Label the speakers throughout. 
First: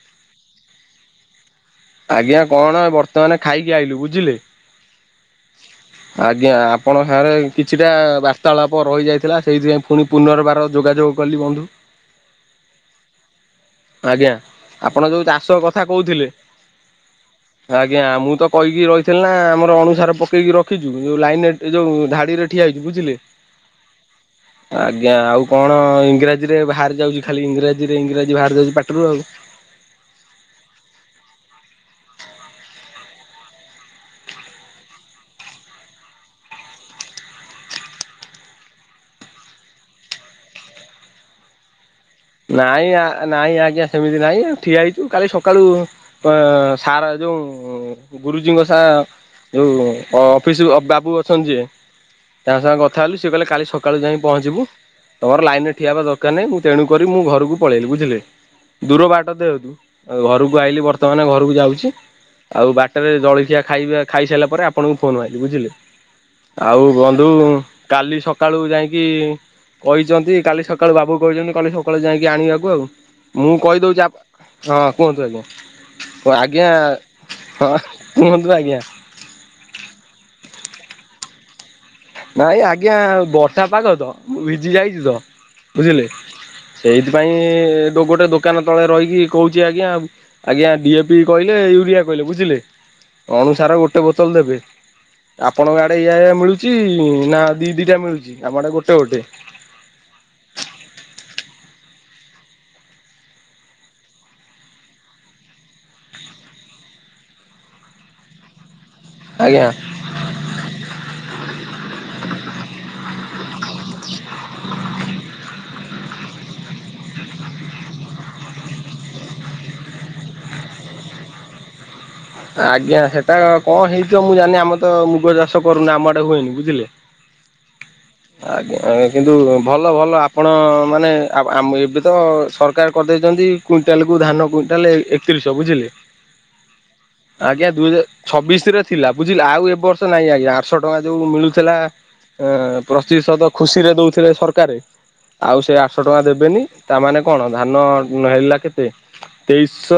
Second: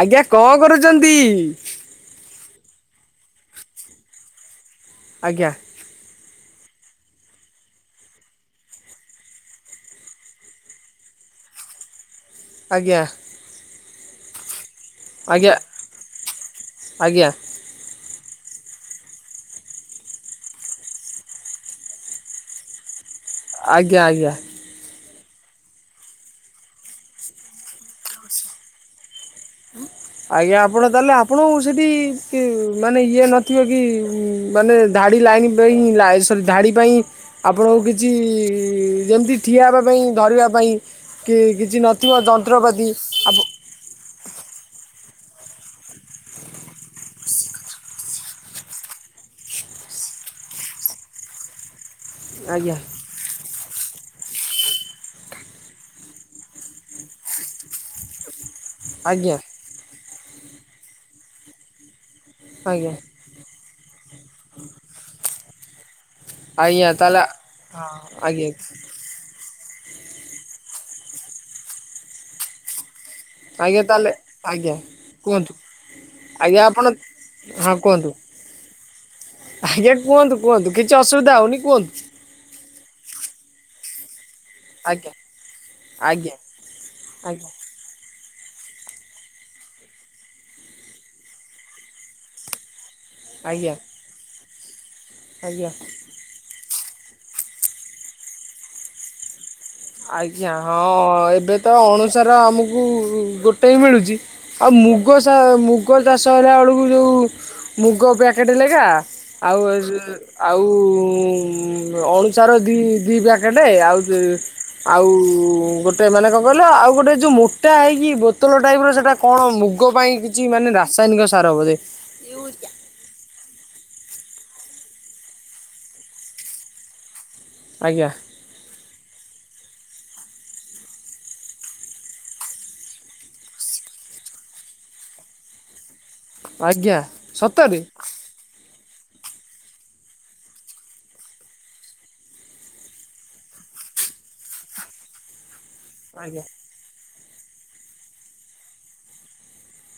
Speaker 1: ଆଜ୍ଞା କଣ କରୁଚନ୍ତି?
Speaker 2: ଆଜ୍ଞା କଣ ବର୍ତ୍ତମାନ ଖାଇକି ଆଇଲୁ ବୁଝିଲେ।
Speaker 1: ଆଜ୍ଞା।
Speaker 2: ହଁ ଆଜ୍ଞା ଆପଣଙ୍କ ସାଙ୍ଗରେ କିଛିଟା ବାର୍ତ୍ତାଳାପ ରହିଯାଇଥିଲା ସେଇଥିପାଇଁ ଫୁଣି ପୁନର୍ବାର ଯୋଗାଯୋଗ କଲି ବନ୍ଧୁ।
Speaker 1: ଆଜ୍ଞା।
Speaker 2: ଆଜ୍ଞା ଆପଣ ଯୋଉ
Speaker 1: ଆଜ୍ଞା
Speaker 2: ଚାଷ କଥା କହୁଥିଲେ
Speaker 1: ଆଜ୍ଞା।
Speaker 2: ଆଜ୍ଞା ମୁଁ ତ କହିକି ରହିଥିଲି ନା ଆମର ଅଣୁସାର ପକେଇକି ରଖିଛୁ ଯୋଉ ଲାଇନରେ ଏ ଯୋଉ ଧାଡିରେ ଠିଆ ହେଇଛୁ, ବୁଝିଲେ?
Speaker 1: ଆଜ୍ଞା ଆଜ୍ଞା।
Speaker 2: ଆଜ୍ଞା ଆଉ କଣ ଇଂରାଜୀରେ ବାହାରି ଯାଉଛି ଖାଲି ଇଂରାଜୀରେ ଇଂରାଜୀ ବାହାରି ଯାଉଛି ପାଟରୁ ଆଉ।
Speaker 1: ଆଜ୍ଞା ଆପଣ ତାହେଲେ ଆପଣ ସେଠି ମାନେ ଇଏ ନଥିବ କି। ମାନେ ଧାଡ଼ି ଲାଇନ୍ ପାଇଁ ସରି ଧାଡ଼ି ପାଇଁ ଆପଣଙ୍କୁ କିଛି ଯେମିତି ଠିଆ ହେବା ପାଇଁ ଧରିବା ପାଇଁ କି କିଛି ନ
Speaker 2: ନାଇଁ ନାଇଁ ଆଜ୍ଞା। ସେମିତି ନାହିଁ ଠିଆ ହେଇଛୁ କାଲି ସକାଳୁ ସାର ଯେଉଁ ଗୁରୁଜୀଙ୍କ ସ ଯୋଉ ଅଫିସ ବାବୁ ଅଛନ୍ତି ଯେ ତାଙ୍କ
Speaker 1: ଆଜ୍ଞା
Speaker 2: ସାଙ୍ଗ କଥା ହେୁ ସେି କିଲେ କାଲି ସକାଳୁ ଯାଇଁ ପହଞ୍ଚିବୁ ତମରାଇନ୍ର ଠିଆ ହେବା ଦରକାର ନାହିଁ, ମୁଁ ତଣୁ କରି ମୁଁ ଘରକୁ ପଳେଇଲି ବୁଝିଲେ ଦୂର ବାଟ
Speaker 1: ଆଜ୍ଞା
Speaker 2: ଦେହ ତୁ ଉ ଘରକୁ ଆଇିଲି ବର୍ତ୍ତମାନ ଘରକୁ ଯାଉଛି ଆଉ
Speaker 1: ଆଜ୍ଞା
Speaker 2: ବାଟରେ ଜଳଖିଆ। ଖାଇବା ଖାଇସାରିଲା ପରେ ଆପଣଙ୍କୁ ଫୋନ ଆଇଲି ବୁଝିଲେ। ଆଉ
Speaker 1: ଆଜ୍ଞା ତାହେଲେ
Speaker 2: ବନ୍ଧୁ
Speaker 1: ହଁ
Speaker 2: କାଲି
Speaker 1: ଆଜ୍ଞା
Speaker 2: ସକାଳୁ ଯାଇକି କହିଛନ୍ତି କାଲି ସକାଳୁ ବାବୁ କହିଛନ୍ତି କାଲି ସକାଳୁ ଯାଇକି ଆଣିବାକୁ ଆଉ। ମୁଁ
Speaker 1: ଆଜ୍ଞା
Speaker 2: କହିଦଉଛି
Speaker 1: ତାହେଲେ ଆଜ୍ଞା
Speaker 2: ହଁ କୁହନ୍ତୁ ଆଜ୍ଞା। ଓ ଆଜ୍ଞା ହଁ କୁହନ୍ତୁ ଆଜ୍ଞା?
Speaker 1: ଆଜ୍ଞା କୁହନ୍ତୁ କୁହନ୍ତୁ କିଛିସୁବିଧା [unintelligible] କୁହନ୍ତୁ।
Speaker 2: ନାଇଁ ଆଜ୍ଞା ବର୍ଷା ପାଗ ତ ଭିଜି ଯାଇଛି
Speaker 1: ଆଜ୍ଞା
Speaker 2: ତ ବୁଝିଲେ
Speaker 1: ଆଜ୍ଞା
Speaker 2: ସେଇଥିପାଇଁ
Speaker 1: ଆଜ୍ଞା
Speaker 2: ଗୋଟେ ଦୋକ ଦୋକାନ ତଳେ ରହିକି କହୁଛି ଆଜ୍ଞା ଆଜ୍ଞା ଡିଏ ପି କହିଲେ ୟୁରିଆ କହିଲେ ବୁଝିଲେ।
Speaker 1: ଆଜ୍ଞା
Speaker 2: ଅଣୁସାର ଗୋଟେ ବୋତଲ ଦେବେ
Speaker 1: ଆଜ୍ଞା
Speaker 2: ଆପଣଙ୍କ ଆଡ଼େ ଇଆ ଇଆ ମିଳୁଛି। ନା ଦି ଦିଟା ମିଳୁଛି ଆମଟେ ଗୋଟେ ଗୋଟେ।
Speaker 1: ଆଜ୍ଞା ହଁ ଏବେ ତ ଅଣୁସାର ଆମକୁ ଗୋଟେ ମିଳୁଛି। ଆଉ ମୁଗ ମୁଗ ଚାଷ ହେଲା ବେଳକୁ ଯେଉଁ ମୁଗ ପ୍ୟାକେଟ୍ ଲେଗା ଆଉ
Speaker 2: ଆଜ୍ଞା
Speaker 1: [unintelligible] ଆଉ ଅଣୁସାର ଦି ଦି ପ୍ୟାକେଟ ଆଉ ଆଉ ଗୋଟେ ମାନେ କଣ କହିଲ ଆଉ ଗୋଟେ ଯୋଉ ମୋଟା ହେଇକି ବୋତଳ ଟାଇପ ର ସେଟା କଣ ମୁଗ ପାଇଁ କିଛି ମାନେ ରାସାୟନିକ ସାର ବୋଧେ।
Speaker 2: ଆଜ୍ଞା ସେଟା କଣ ହେଇଥିବ ମୁଁ ଜାିନି ଆମ ତ ମୁଗ ଚାଷ କରୁନି ଆମ ଆଡେ ହୁଏନି ବୁଝିଲେ। [unintelligible]
Speaker 1: ଆଜ୍ଞା।
Speaker 2: ଆଜ୍ଞାଞା କିନ୍ତୁ ଭଲ ଭଲ ଆପଣ ମାନେ ଏବେ ତ ସରକାର କରିଦେଇଛନ୍ତି କୁଇଣ୍ଟାଲ କୁ ଧାନ କୁଇଣ୍ଟାଲ ଏକତିରିଶହ ବୁଝିଲେ
Speaker 1: ଆଜ୍ଞା।
Speaker 2: ଆଜ୍ଞା
Speaker 1: ସତରେ
Speaker 2: ଦୁଇ ହଜାର ଛବିଶ ରେ ଥିଲା ବୁଝିଲେ। ଆଉ ଏ ବର୍ଷ ନାଇଁ ଆଜ୍ଞା। ଆଠଶହ ଟଙ୍କା ଯୋଉ ମିଳୁଥିଲା। ଏଁ ପ୍ରତିଶଦ ଖୁସିରେ ଦଉଥିଲେ ସରକାରେ। ଆଉ ସେ ଆଠଶହ ଟଙ୍କା
Speaker 1: ଆଜ୍ଞା
Speaker 2: ଦେବେନି। ତା ମାନେ କଣ ଧାନ ଉ ହେଲା କେତେ ତେଇଶହ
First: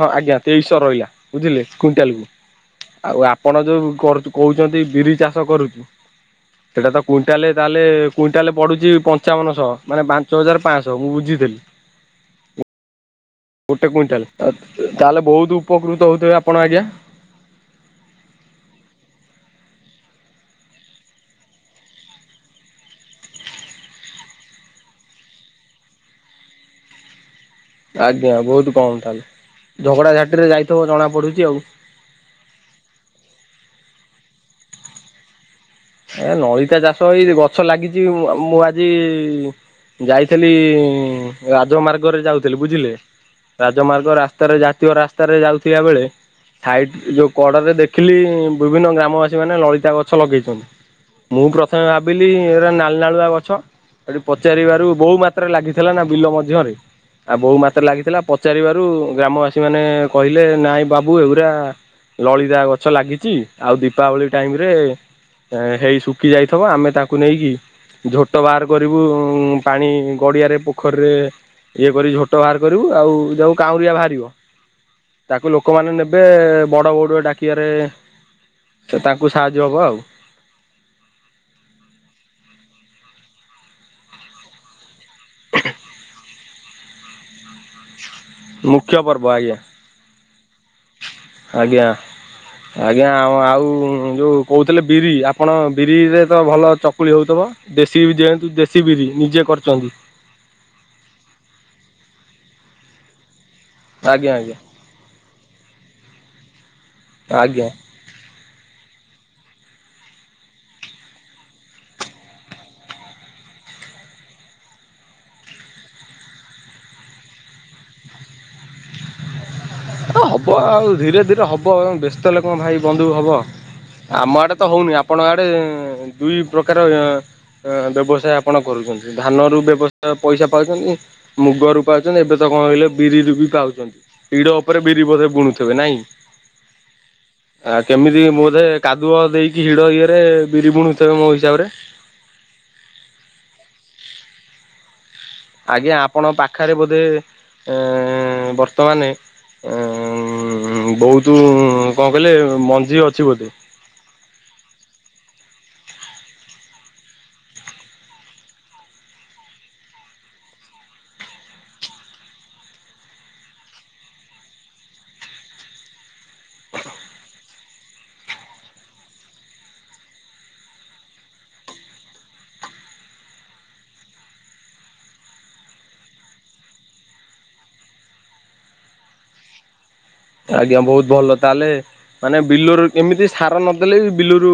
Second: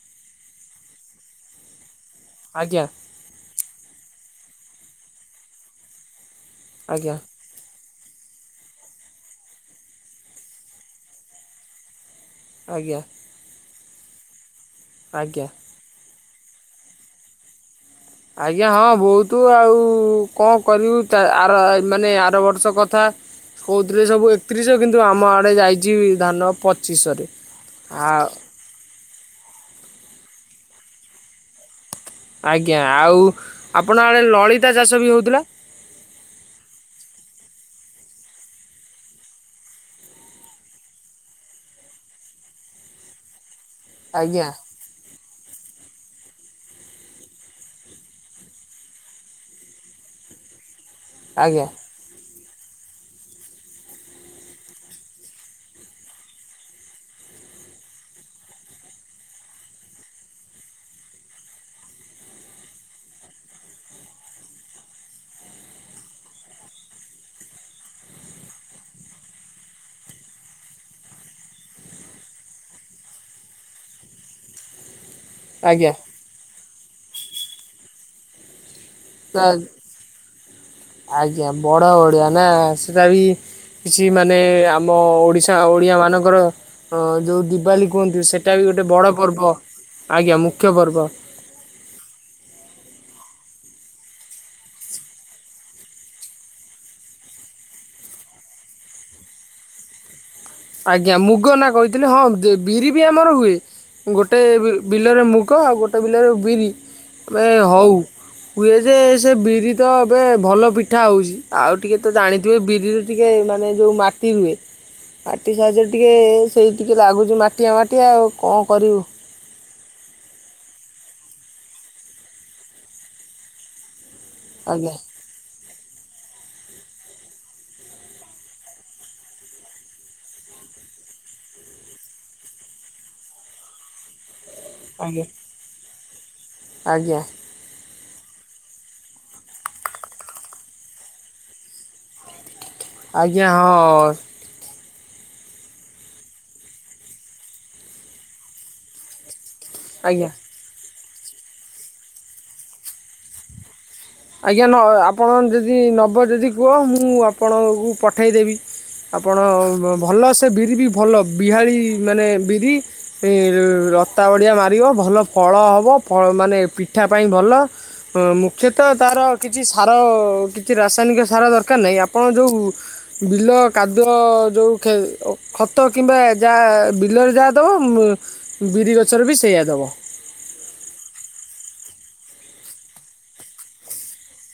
Speaker 2: ହଁ ଆଜ୍ଞା ତେଇଶହ ରହିଆ। ବୁଝିଲେ [unintelligible]
Speaker 1: ଆଜ୍ଞା।
Speaker 2: ଆଉ ଆପଣ ଯୋଉ କରୁଚୁ କହୁଚନ୍ତି ବିରି ଚାଷ କରୁଚୁ। ସେଟା ତ
Speaker 1: ଆଜ୍ଞା
Speaker 2: କୁଇଣ୍ଟାଲେ ତାହେଲେ କୁଇଣ୍ଟାଲେ ପଡୁଚି ପଞ୍ଚାବନଶହ। ମାନେ ପାଞ୍ଚ ହଜାର ପାଞ୍ଚଶହ, ମୁଁ ବୁଝିଥିଲି।
Speaker 1: ଆଜ୍ଞା।
Speaker 2: ଗୋଟେ କୁଇଣ୍ଟାଲ ଆ ତ ତାହେଲେ
Speaker 1: ଆଜ୍ଞା
Speaker 2: ବହୁତ ଉପକୃତ ହଉଥିବେ ଆପଣ ଆଜ୍ଞା।
Speaker 1: ଆଜ୍ଞା ହଁ ବହୁତୁ ଆଉ କଣ କରିବୁ। ତା ଆର ଏଇ ମାନେ ଆର ବର୍ଷ କଥା। କହୁଥିରେ ସବୁ ଏକତିରିଶ। କିନ୍ତୁ ଆମ ଆଡେ ଯାଇଚି ଧାନ ପଚିଶରେ। ଆଉ
Speaker 2: ଆଜ୍ଞା ବହୁତ କମ୍ ତାହେଲେ, ଝଗଡା ଝାଟିରେ ଯାଇଥିବ ଜଣା ପଡୁଚି ଆଉ।
Speaker 1: ଆଜ୍ଞା ଆଉ ଆପଣ ଆଡ଼େ ଲଳିତା ଚାଷ ବି ହଉଥିଲା।
Speaker 2: ଏ ନଳିତା ଚାଷ ହେଇ ଗଛ ଲାଗିଚି ବି ମୁଁ ଆ ମୁଁ ଆଜି ଯାଇଥିଲି ରାଜମାର୍ଗରେ ଯାଉଥିଲି ବୁଝିଲେ? ରାଜମାର୍ଗ
Speaker 1: ଆଜ୍ଞା
Speaker 2: ରାସ୍ତାରେ ଜାତୀୟ ରାସ୍ତାରେ ଯାଉଥିବା ବେଳେ ସାଇଟ ଯୋଉ କଡ଼ରେ ଦେଖିଲି ବିଭିନ୍ନ ଗ୍ରାମବାସୀ ମାନେ ଲଳିତା ଗଛ ଲଗେଇଚନ୍ତି। ମୁଁ
Speaker 1: ଆଜ୍ଞା
Speaker 2: ପ୍ରଥମେ ଭାବି ବିଲି ଏରା ନାଲନାଳୁଆ ଗଛ। ହେଟି ପଚାରିବାରୁ ବହୁ ମାତ୍ରାରେ ଲାଗିଥିଲା ନା ବିଲ ମଧ୍ୟରେ ଆ ବହୁ ମାତ୍ର ଲାଗିଥିଲା। ପଚାରିବାରୁ ଗ୍ରାମବାସୀ ମାନେ କହିଲେ ନାଇଁ ବାବୁ ଏଉରା ଲଳିତା ଗଛ ଲାଗିଚି। ଆଉ ଦୀପାବଳି ଟାଇମରେ ହେଇ ଶୁଖି ଯାଇଥବ, ଆମେ ତାକୁ ନେଇକି ଝୋଟ ବାହାର କରିବୁ, ଉଁ ପାଣି ଗଡିଆରେ ପୋଖରୀରେ ଇଏ କରି ଝୋଟ ବାହାର କରିବୁ, ଆଉ ଯୋଉ କାଉଁରିଆ ବାହାରିବ। ତାକୁ ଲୋକମାନେ
Speaker 1: ଆଜ୍ଞା
Speaker 2: ନେବେ ବଡ ବଡୁଆ ଡାକିବରେ ସେ ତାଙ୍କୁ
Speaker 1: ତା-
Speaker 2: ସାହାଯ୍ୟ ହବ ଆଉ।
Speaker 1: ଆଜ୍ଞା ବଡ ବଡିଆ ନା। ସେଟା ବି କିଛି ମାନେ ଆମ ଓଡ଼ିଶା ଓଡ଼ିଆ ମାନଙ୍କର ଅଁ ଯଉ ଦିବାଲି କୁହନ୍ତୁ, ସେଟା ବି ଗୋଟେ
Speaker 2: ମୁଖ୍ୟ
Speaker 1: ବଡ଼ ପର୍ବ
Speaker 2: ଆଜ୍ଞା
Speaker 1: ଆଜ୍ଞା ମୁଖ୍ୟ ପର୍ବ।
Speaker 2: ଆଜ୍ଞା। ଆଜ୍ଞା ଆଉ-ଆଉ ଉଁ ଯୋଉ କହୁଥିଲେ ବିରି, ଆପଣ ବିରିରେ ତ ଭଲ ଚକୁଳି ହଉଥିବ? ଦେଶୀ ବି ଯେହେତୁ ଦେଶୀ ବିରି, ନିଜେ କରିଚନ୍ତି।
Speaker 1: ଆଜ୍ଞା ମୁଗ ନା କହିଥିଲି, ହଁ ଦେ ବିରି ବି ଆମର ହୁଏ।
Speaker 2: ଆଜ୍ଞା
Speaker 1: ଗୋଟେ
Speaker 2: ଆଜ୍ଞା।
Speaker 1: ବି ବିଲରେ ମୁଗ ଆଉ ଗୋଟେ ବିଲରେ ବିରି ବେ
Speaker 2: ଆଜ୍ଞା
Speaker 1: ହଉ। ହୁଏ ଯେ ସେ ବିରି ତ ଏବେ ଭଲ ପିଠା ହଉଚି। ଆଉ ଟିକେ ତ ଜାଣିଥିବେ ବିରି ରେ ଟିକେ ମାନେ ଯଉ ମାଟି ରୁହେ। ମାଟି ସାହାଯ୍ୟରେ ଟିକେ ସେଇ ଟିକେ ଲାଗୁଚି ମାଟିଆ-ମାଟିଆ ଆଉ କଣ କରିବୁ।
Speaker 2: ଅ ହବ ଆଉ ଧୀରେ ଧୀରେ ହବ, ବ୍ୟସ୍ତ ହେଲେ କଣ ଭାଇ ବନ୍ଧୁ ହବ। ଆମ ଆଡ଼େ ତ ହଉନି।
Speaker 1: ଆଜ୍ଞା
Speaker 2: ଆପଣଙ୍କ ଆଡେ ଦୁଇ ପ୍ରକାର ଏଁ ଏଁ ବ୍ୟବସାୟ ଆପଣ କରୁଚନ୍ତି। ଧାନ ରୁ ବ୍ୟବସାୟ ପଇସା ପାଉଚନ୍ତି। ମୁଗରୁ ପାଉଚନ୍ତି, ଏବେ ତ କଣ କହିଲେ ବିରିରୁ ବି ପାଉଚନ୍ତି। ହିଡ ଉପରେ ବିରି
Speaker 1: ଆଜ୍ଞା।
Speaker 2: ବଧେ ବୁଣୁଥୁବେ ନାଇଁ?
Speaker 1: ଆଜ୍ଞା।
Speaker 2: ଆ କେମିତି ବୋଧେ କାଦୁଅ ଦେଇକି ହିଡ ଇଏରେ ବିରି ବୁଣଥିବେ ମୋ ହିସାବରେ?
Speaker 1: ଆଜ୍ଞା ହଁ।
Speaker 2: ଆଜ୍ଞା ଆପଣଙ୍କ ପାଖରେ ବୋଧେ ଏଁ ବର୍ତ୍ତମାନେ ଏଁ
Speaker 1: ଆଜ୍ଞା।
Speaker 2: ହୁଁ ବହୁତୁ କଣ କହିଲେ ମଞ୍ଜି ଅଛି ବୋଧେ।
Speaker 1: ଆଜ୍ଞା ନ ଆପଣ ଯଦି ନବ ଯଦି କୁହ ମୁଁ ଆପଣଙ୍କୁ ପଠାଇ ଦେବି। ଆପଣ ଭଲ ସେ ବିରି ବି ଭଲ ବିହାରି ମାନେ ବିରି ଲତା ବଡ଼ିଆ ମାରିବ, ଭଲ ଫଳ ହବ, ମାନେ ପିଠା ପାଇଁ ଭଲ। ଅ ମୁଖ୍ୟତଃ ମୁଖ୍ୟତଃ ତ ତାର କିଛି ସାର କିଛି ରାସାୟନିକ ସାର ଦରକାର ନାହିଁ। ଆପଣ ଯେଉଁ ବିଲ କାଦୁଅ ଯେଉଁ ଖତ କିମ୍ବା ଯାହା ବିଲରେ ଯାହା ଦେବ ବିରି ଗଛରେ ବି ସେଇଆ ଦେବ।
Speaker 2: ଆଜ୍ଞା ବହୁତ ଭଲ ତାହେଲେ। ମାନେ ବିଲରୁ ଏମିତି ସାର ନଦେଲେ ବି ବିଲରୁ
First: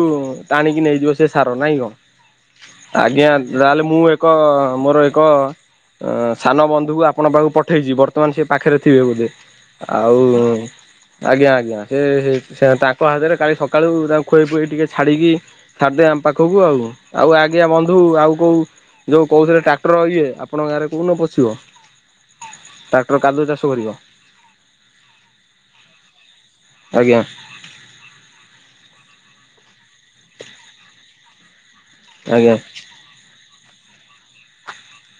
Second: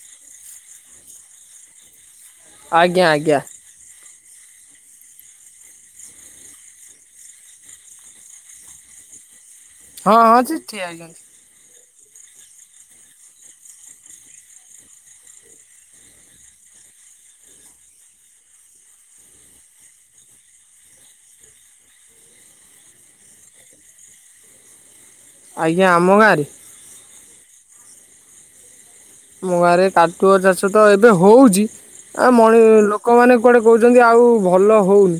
Speaker 2: ଟାଣିକି ନେଇଯିବ ସେ ସାର ନାଇଁ କଣ। ଆଜ୍ଞା ତାହେଲେ ମୁଁ ଏକ ମୋର ଏକ ଅ ସାନ ବନ୍ଧୁକୁ ଆପଣ ପାଖକୁ ପଠେଇଚି ବର୍ତ୍ତମାନ ସେ ପାଖରେ ଥିବେ ବୋଧେ। ଆଉ
Speaker 1: ଠି ଆଜ୍ଞା।
Speaker 2: ଆଜ୍ଞା ଆଜ୍ଞା। ସେ ତାଙ୍କ ହାତରେ କାଲି ସକାଳୁ ତାଙ୍କୁ ଖୁଆଇ ପୁଆଇ ଟିକେ ଛାଡ଼ିକି ଛାଡ଼ି ଦେବେ ଆମ ପାଖକୁ ଆଉ। ଆଉ ଆଜ୍ଞା ବନ୍ଧୁ ଆଉ କୋଉ ଯୋଉ କହୁଥିଲେ ଟ୍ରାକ୍ଟର ଇଏ ଆପଣଙ୍କ ଗାଁରେ କୋଉ ନ ପଶିବ? ଟ୍ରାକ୍ଟର କାଦୁଅ ଚାଷ କରିବ।
Speaker 1: ଆଜ୍ଞା ଆମ ଗାଁରେ?
Speaker 2: ଆଜ୍ଞା।
Speaker 1: ଆମ ଗାଁରେ କାଟୁଆ ଚାଷ ତ ଏବେ ହଉଚି। ଆ
Speaker 2: ଆଜ୍ଞା
Speaker 1: ମଣି ଲୋକ ଲୋକମାନେ କୁଆଡ଼େ କହୁଚନ୍ତି ଆଉ ଭଲ ହଉନି।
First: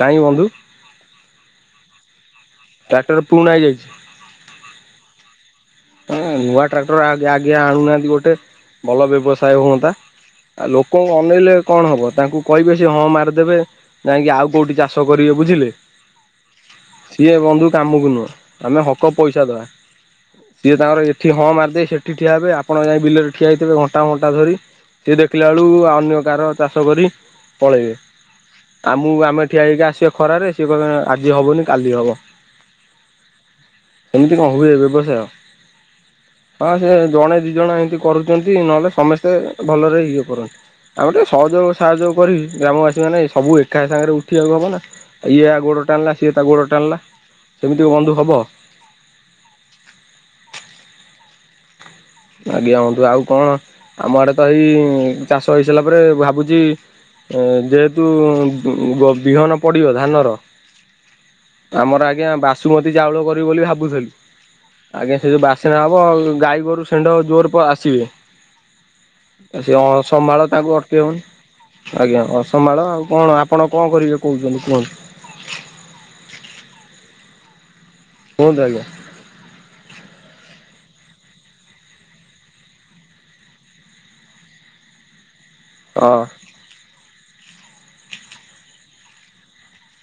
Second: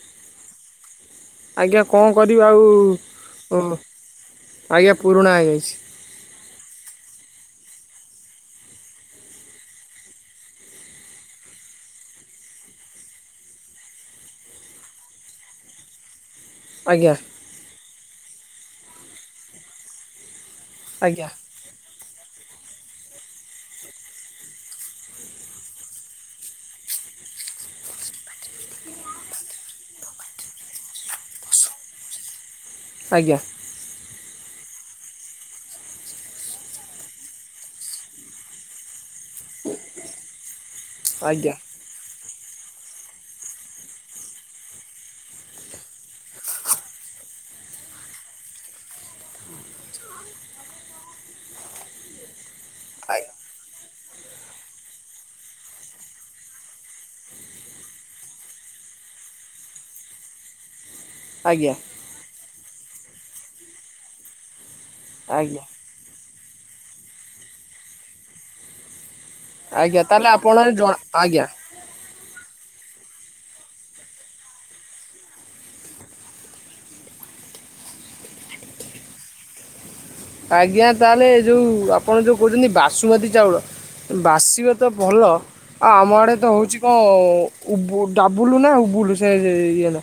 Speaker 2: କାହିଁକି ବନ୍ଧୁ?
Speaker 1: ଆଜ୍ଞା କଣ କରିବା ଆଉ
Speaker 2: ଟ୍ରାକ୍ଟର ପୁରୁଣା ହେଇଯାଇଛି।
Speaker 1: ଆଜ୍ଞା ପୁରୁଣା ହୋଇଯାଇଚି।
Speaker 2: ହ ନୂଆ ଟ୍ରାକ୍ଟର ଆଗେ ଆଗେ ଆଣୁନାହାଁନ୍ତି ଗୋଟେ ଭଲ ବ୍ୟବସାୟ ହୁଅନ୍ତା। ଆଉ ଲୋକଙ୍କୁ ଅନେଇଲେ କଣ ହବ? ତାଙ୍କୁ କହିବେ ସେ ହଁ ମାରିଦେବେ। ଯାଇଁକି ଆଉ କୋଉଠି ଚାଷ କରିବେ ବୁଝିଲେ।
Speaker 1: ଆଜ୍ଞା
Speaker 2: ସିଏ ବନ୍ଧୁ କାମକୁ ନୁହଁ ଆମେ ହକ ପଇସା ଦବା। ସିଏ ତାଙ୍କର
Speaker 1: ଆଜ୍ଞା
Speaker 2: ଏଠି ହଁ ମାରି ଦେଇ ସେଠି ଠିଆ ହେବେ। ଆପଣ ଯାଇ ବିଲ ଠିଆ ହୋଇଥିବେ ଘଣ୍ଟା ଘଣ୍ଟା ଧରି। ସିଏ ଦେଖିଲା ବେଳକୁ ଅନ୍ୟ କାହାର ଚାଷ କରି ପଳେଇବେ। ଆମକୁ ଆମେ ଠିଆ ହେଇକି ଆସିବେ ଖରାରେ। ସିଏ କହିବେ ଆଜି ହବନି କାଲି ହବ।
Speaker 1: ଆଜ୍ଞା।
Speaker 2: ଏମିତି କଣ ହୁଏ ବ୍ୟବସାୟ? ହଁ ସେ ଜଣେ ଦି ଜଣ ଏମିତି କରୁଚନ୍ତି। ନହେଲେ ସମସ୍ତେ ସ୍ତେ ଭଲରେ ଇଏ କରନ୍ତି। ଆଉ ଗୋଟେ
Speaker 1: ଆଜ୍ଞା।
Speaker 2: ସହଯୋଗ ସାହାର୍ଯ୍ୟ କରି ଗ୍ରାମବାସୀ ମାନେ ସବୁ ଏକା ସାଙ୍ଗରେ ଉଠିବାକୁ ହବ ନା। ଇଏ ଆ ଗୋଡ଼ ଟାଣିଲା ସିଏ ତା ଗୋଡ଼ ଟାଣିଲା। ସେମିତି କଣ ବନ୍ଧୁ ହବ? ଆଜ୍ଞା ବନ୍ଧୁ। ଆଉ କଣ ଆମ ଆଡ଼େ ତ ଏଇ ଚାଷ ହେଇସାରିଲା ପରେ ଭାବୁଚି ଏ ଯେହେତୁ ବ - ବ ବିହନ ପଡ଼ିବ ଧାନର
Speaker 1: ଆଜ୍ଞା
Speaker 2: ଆମର ଆଜ୍ଞା ବାସୁମତୀ ଚାଉଳ କରିବି ବୋଲି ଭାବୁଥିଲୁ। ଆଜ୍ଞା ସେ ଯୋଉ ବାସନା ହବ ବ ଗାଈ ଗୋରୁ ସେଣ୍ଢ ଜୋର ତ ଆସିବେ। ଆ ସେ
Speaker 1: ଆଜ୍ଞା ତାହେଲେ
Speaker 2: ଅସମ୍ଭାଳ
Speaker 1: ଆପଣ
Speaker 2: ତାଙ୍କୁ
Speaker 1: ଜଣ
Speaker 2: ଅଟକେଇ ହବନି।
Speaker 1: ଆଜ୍ଞା
Speaker 2: ଆଜ୍ଞା ଅସମ୍ଭାଳ ଆଉ କଣ ଆପଣ କଣ କରିବେ କହୁଚନ୍ତି କୁହନ୍ତୁ। କୁହନ୍ତୁ ଆଜ୍ଞା।
Speaker 1: ଆଜ୍ଞା ତାହେଲେ ଯୋଉ ଆପଣ ଯୋଉ କହୁଚନ୍ତି ବାସୁମତୀ ଚାଉଳ ବାସିବେ ତ ଭଲ। ଆ ଆମ
Speaker 2: ହଁ।
Speaker 1: ଆଡ଼େ ତ ହଉଚି କଣ ଉ ଡାବୁଲୁ ନା ଉବୁଲୁ ସେ ଇଏ ନା।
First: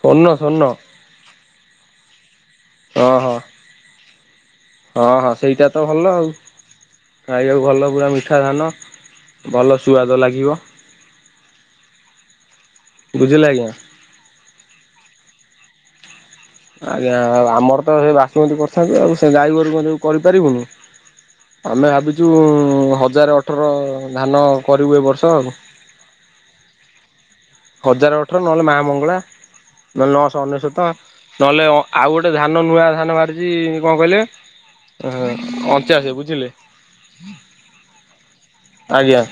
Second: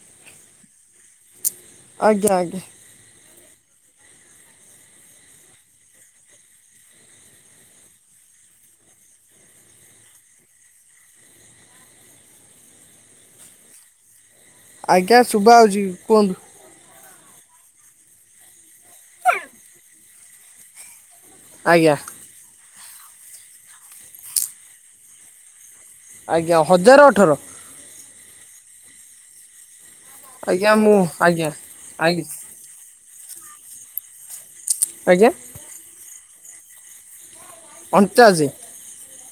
Speaker 2: ସ୍ୱର୍ଣ୍ଣ ସ୍ୱର୍ଣ୍ଣ।
Speaker 1: ଆଜ୍ଞା ଆଜ୍ଞା।
Speaker 2: ଅ ହଁ। ହଁ ହଁ ସେଇଟା ତ ଭଲ ଆଉ। ଖାଇବାକୁ ଭଲ। ପୁରା ମିଠା ଧାନ। ଭଲ ସୁ୍ଆଦ ଲାଗିବ। ବୁଝିଲେ ଆଜ୍ଞା।
Speaker 1: ଆଜ୍ଞା ଶୁଭ ଯାଉଚି କୁହନ୍ତୁ।
Speaker 2: ଆଜ୍ଞା ଆଉ ଆମର ତ ସେ ବାସୁମତି କରିଥାନ୍ତ ଆଉ ସେ ଗାଈଗୋରୁ ଯୋଗୁଁ କରିପାରିବୁନି। ଆମେ
Speaker 1: ଆଜ୍ଞା
Speaker 2: ଭାବିଚୁ ହଜାର ଅଠର ଧାନ କରିବୁ ଏ ବର୍ଷ ଆଉ।
Speaker 1: ଆଜ୍ଞା ହଜାର ଅଠର?
Speaker 2: ହଜାର ଅଠର, ନହେଲେ ମାମଙ୍ଗଳା, ନହେଲେ ନଅଶହ
Speaker 1: ଆଜ୍ଞା
Speaker 2: ଅନେଶତ,
Speaker 1: ମୁଁ ଆଜ୍ଞା
Speaker 2: ନହେଲେ ଅ, ଆଉ
Speaker 1: ଆଜ୍ଞା
Speaker 2: ଗୋଟେ ଧା ନ ନୂଆ ଧାନ ବାହାରିଛି କଣ କହିଲେ? ଅହ
Speaker 1: ଆଜ୍ଞା
Speaker 2: ଅଣଚାଶ, ବୁଝିଲେ? ହୁଁ
Speaker 1: ଅଣଚାଶ?
Speaker 2: ଆଜ୍ଞା।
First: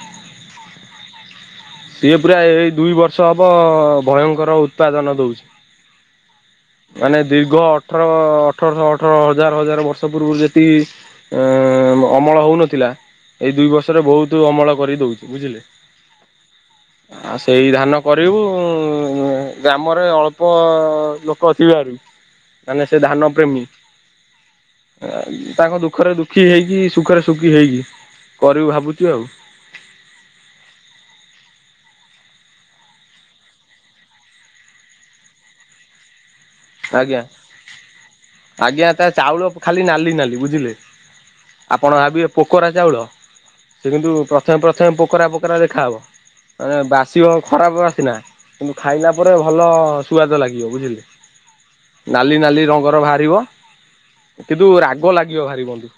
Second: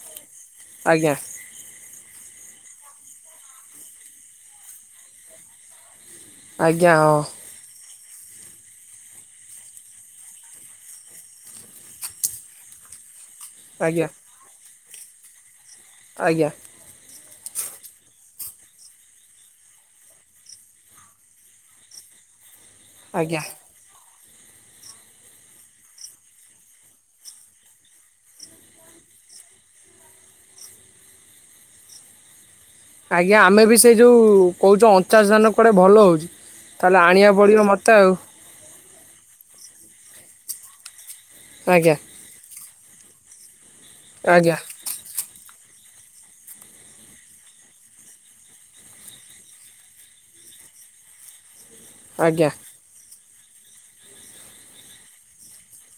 Speaker 1: ଆଜ୍ଞା।
Speaker 2: ସିଏ ପୁରା ଏଇ ଦୁଇ ବର୍ଷ ହବ ଭୟଙ୍କର ଉତ୍ପାଦନ ଦଉଛି।
Speaker 1: ଆଜ୍ଞା
Speaker 2: ମାନେ
Speaker 1: ହଁ
Speaker 2: ଦୀର୍ଘ ଅଠର ଅଠରଶହ ଅଠର ହଜାର ହଜାର ବର୍ଷ ପୂର୍ବରୁ ଯେତିକି ଅ, ମ-ଅମଳ ହଉନଥିଲା ଏଇ ଦୁଇ ବର୍ଷରେ
Speaker 1: ଆଜ୍ଞା
Speaker 2: ବହୁତ ଅମଳ କରି ଦେଇଛି। ବୁଝିଲେ?
Speaker 1: ଆଜ୍ଞା।
Speaker 2: ଓ ଆଉ ସେଇ ଧାନ କରିବୁ, ଗ୍ରାମରେ ଅଳ୍ପ ଲୋକ ଅଛି ଭାରି ମାନେ ସେ ଧାନ
Speaker 1: ଆଜ୍ଞା
Speaker 2: ପ୍ର୍ରେମୀ। ଆଉ ତାଙ୍କ ଦୁଃଖରେ ଦୁଃଖୀ ହେଇକି ସୁଖରେ ସୁଖୀ ହେଇକି। କରିବି ଭାବୁଚି ଆଉ।
Speaker 1: ଆଜ୍ଞା ଆମେ ବି ସେ ଯୋଉ କହୁଛ ଅଣଚାଶ ଧାନ କୁଆଡ଼େ ଭଲ ହଉଛି। ତାହେଲେ
Speaker 2: ଆଜ୍ଞା
Speaker 1: ଆଣିବାକୁ ପଡିବ ମୋତେ ଆଉ।
Speaker 2: ଆଜ୍ଞା ତା ଚାଉଳ ଖାଲି ନାଲି ନାଲି, ବୁଝିଲେ,
Speaker 1: ଆଜ୍ଞା
Speaker 2: ଆପଣ ଭାବିବେ ପୋକରା ଚାଉଳ, ସେ କିନ୍ତୁ
Speaker 1: ଆଜ୍ଞା
Speaker 2: ପ୍ରଥମେ ପ୍ରଥମେ ପୋକରା ପୋକରା ଦେଖାହେବ। ଅ, ବାସିବ ଖରାପ ବାସ୍, ନା କିନ୍ତୁ ଖାଇଲା ପରେ ଭଲ ସୁଆଦ ଲାଗିବ ବୁଝିଲେ। ନାଲି
Speaker 1: ଆଜ୍ଞା
Speaker 2: ନାଲି ରଙ୍ଗର ବାହାରିବ, କିନ୍ତୁ ରାଗ ଲାଗିବ ଭାରି ବନ୍ଧୁ।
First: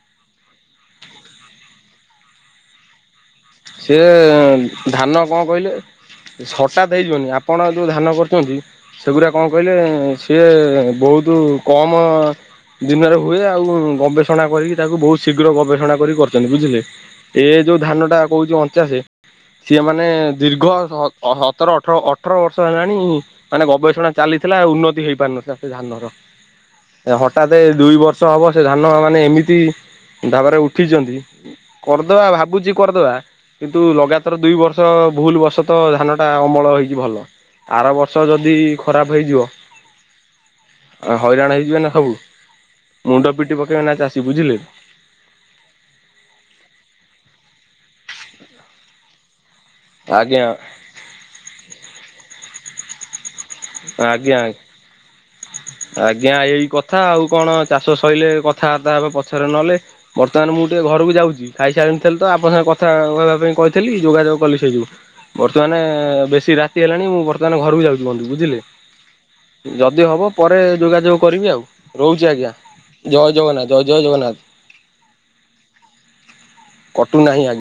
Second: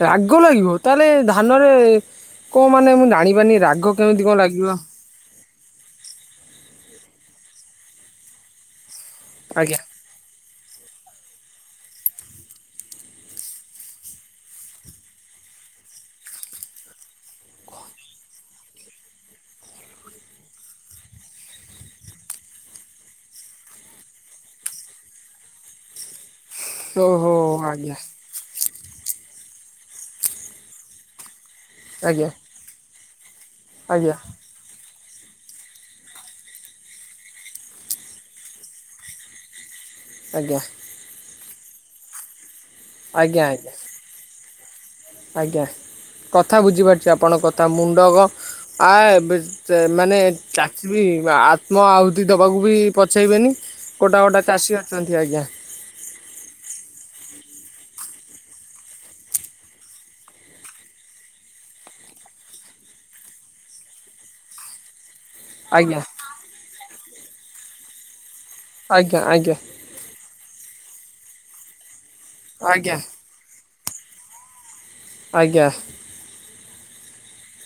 Speaker 1: ରାଗ ଲାଗିବ? ତାହେଲେ ଧାନରେ କଣ ମାନେ ମୁଁ ଜାଣି
Speaker 2: ସିଏ ଧାନ କଣ କହିଲେ? ଏ ସଟାତ୍ ହେଇଯିବନି ଆପଣ ଯୋଉ ଧାନ କରିଚନ୍ତି ସେଗୁରା କଣ କହିଲେ?
Speaker 1: ଆଜ୍ଞା
Speaker 2: ସିଏ ବହୁତୁ କମ ଦିନରେ ହୁଏ ଆଉ ଗବେଷଣା କରିକି ତାକୁ ବହୁତ ଶୀଘ୍ର ଗବେଷଣା କରି କରିଥାନ୍ତି। ବୁଝିଲେ? ଏ ଯୋଉ ଧାନ ଟା କହୁଛି ଅଣଚାଶେ ସିଏ ମାନେ ଦୀର୍ଘ ସ-ଅହ-ସତର ଅଠର ଅଠର ବର୍ଷ ହେଲାଣି ମାନେ ଗବେଷଣା ଚାଲିଥିଲା ଉନ୍ନତି ହେଇପାରିନଥିଲା ସେ ଧାନର, ଏ
Speaker 1: ଓହୋ
Speaker 2: ହଠାତେ
Speaker 1: ଆଜ୍ଞା
Speaker 2: ଦୁଇ ବର୍ ଷ ହବ ସେ ଧାନ ମାନେ ଏମିତି ଭାବରେ ଉଠିଚନ୍ତି। କରଦବା
Speaker 1: ଆଜ୍ଞା
Speaker 2: ଭାବୁଚି କରଦବା କିନ୍ତୁ
Speaker 1: ଆଜ୍ଞା
Speaker 2: ଲଗାତର ଦୁଇ ବର୍ଷ ଭୁଲ ବସତ ଧାନଟା ଅମଳ ହେଇଚି ଭଲ। ଆର ବର୍ଷ ଯଦି ଖରାପ ହେଇଯିବ
Speaker 1: ଆଜ୍ଞା।
Speaker 2: ଓ ହଇରାଣ ହେଇଯିବେ ନା ସବୁ ମୁଣ୍ଡ
Speaker 1: ଆଜ୍ଞା
Speaker 2: ପିଟି
Speaker 1: ଆଜ୍ଞା
Speaker 2: ପକେଇବେ ନା ଚାଷୀ। ବୁଝିଲେ?
Speaker 1: ଆଜ୍ଞା, କଥା ବୁଝିପାରୁଛି ଆପଣଙ୍କ କଥା ମୁଣ୍ଡଗ ଆ, ଏବେ ସେ ମାନେ
Speaker 2: ଆଜ୍ଞା
Speaker 1: ଚାଷୀ ବି ଆ, ଆତ୍ମ ଆହୁତି ଦବାକୁ ବି ପଛେଇବେନି ଗୋଟା
Speaker 2: ଆଜ୍ଞା ଆଜ୍ଞା।
Speaker 1: ଗୋଟା ଚାଷୀ ଅଛନ୍ତି ଆଜ୍ଞା।
Speaker 2: ଆଜ୍ଞା ଏଇ କଥା ଆଉ କଣ ଚାଷ ସଇଲେ କଥାବାର୍ତ୍ତା ହେବେ ପଛରେ ନହଲେ। ବର୍ତ୍ତମାନ ମୁଁ ଟିକେ ଘରକୁ ଯାଉଚି, ଖାଇସାରିନଥିଲି ତ ଆପଣଙ୍କ ସାଙ୍ଗେ କଥା କହିବା ପାଇଁ କହିଥିଲି ଯୋଗାଯୋଗ କଲି ସେଇ ଯୋଗୁ। ବର୍ତ୍ତମାନ
Speaker 1: ଆଜ୍ଞା
Speaker 2: ବେଶୀ ରାତି ହେଲାଣି ମୁଁ ବର୍ତ୍ତମାନ ଘରକୁ ଯାଉଚି ବନ୍ଧୁ ବୁଝିଲେ।
Speaker 1: ଆଜ୍ଞା, ଆଜ୍ଞା।
Speaker 2: ଯଦି ହବ ପରେ ଯୋଗାଯୋଗ କରିବି ଆଉ, ରହୁଛି ଆଜ୍ଞା ଜୟ ଜଗନ୍ନାଥ ଜୟ ଜୟ ଜଗନ୍ନାଥ।
Speaker 1: ଆଜ୍ଞା।
Speaker 2: କଟୁ ନାହିଁ ଆଜି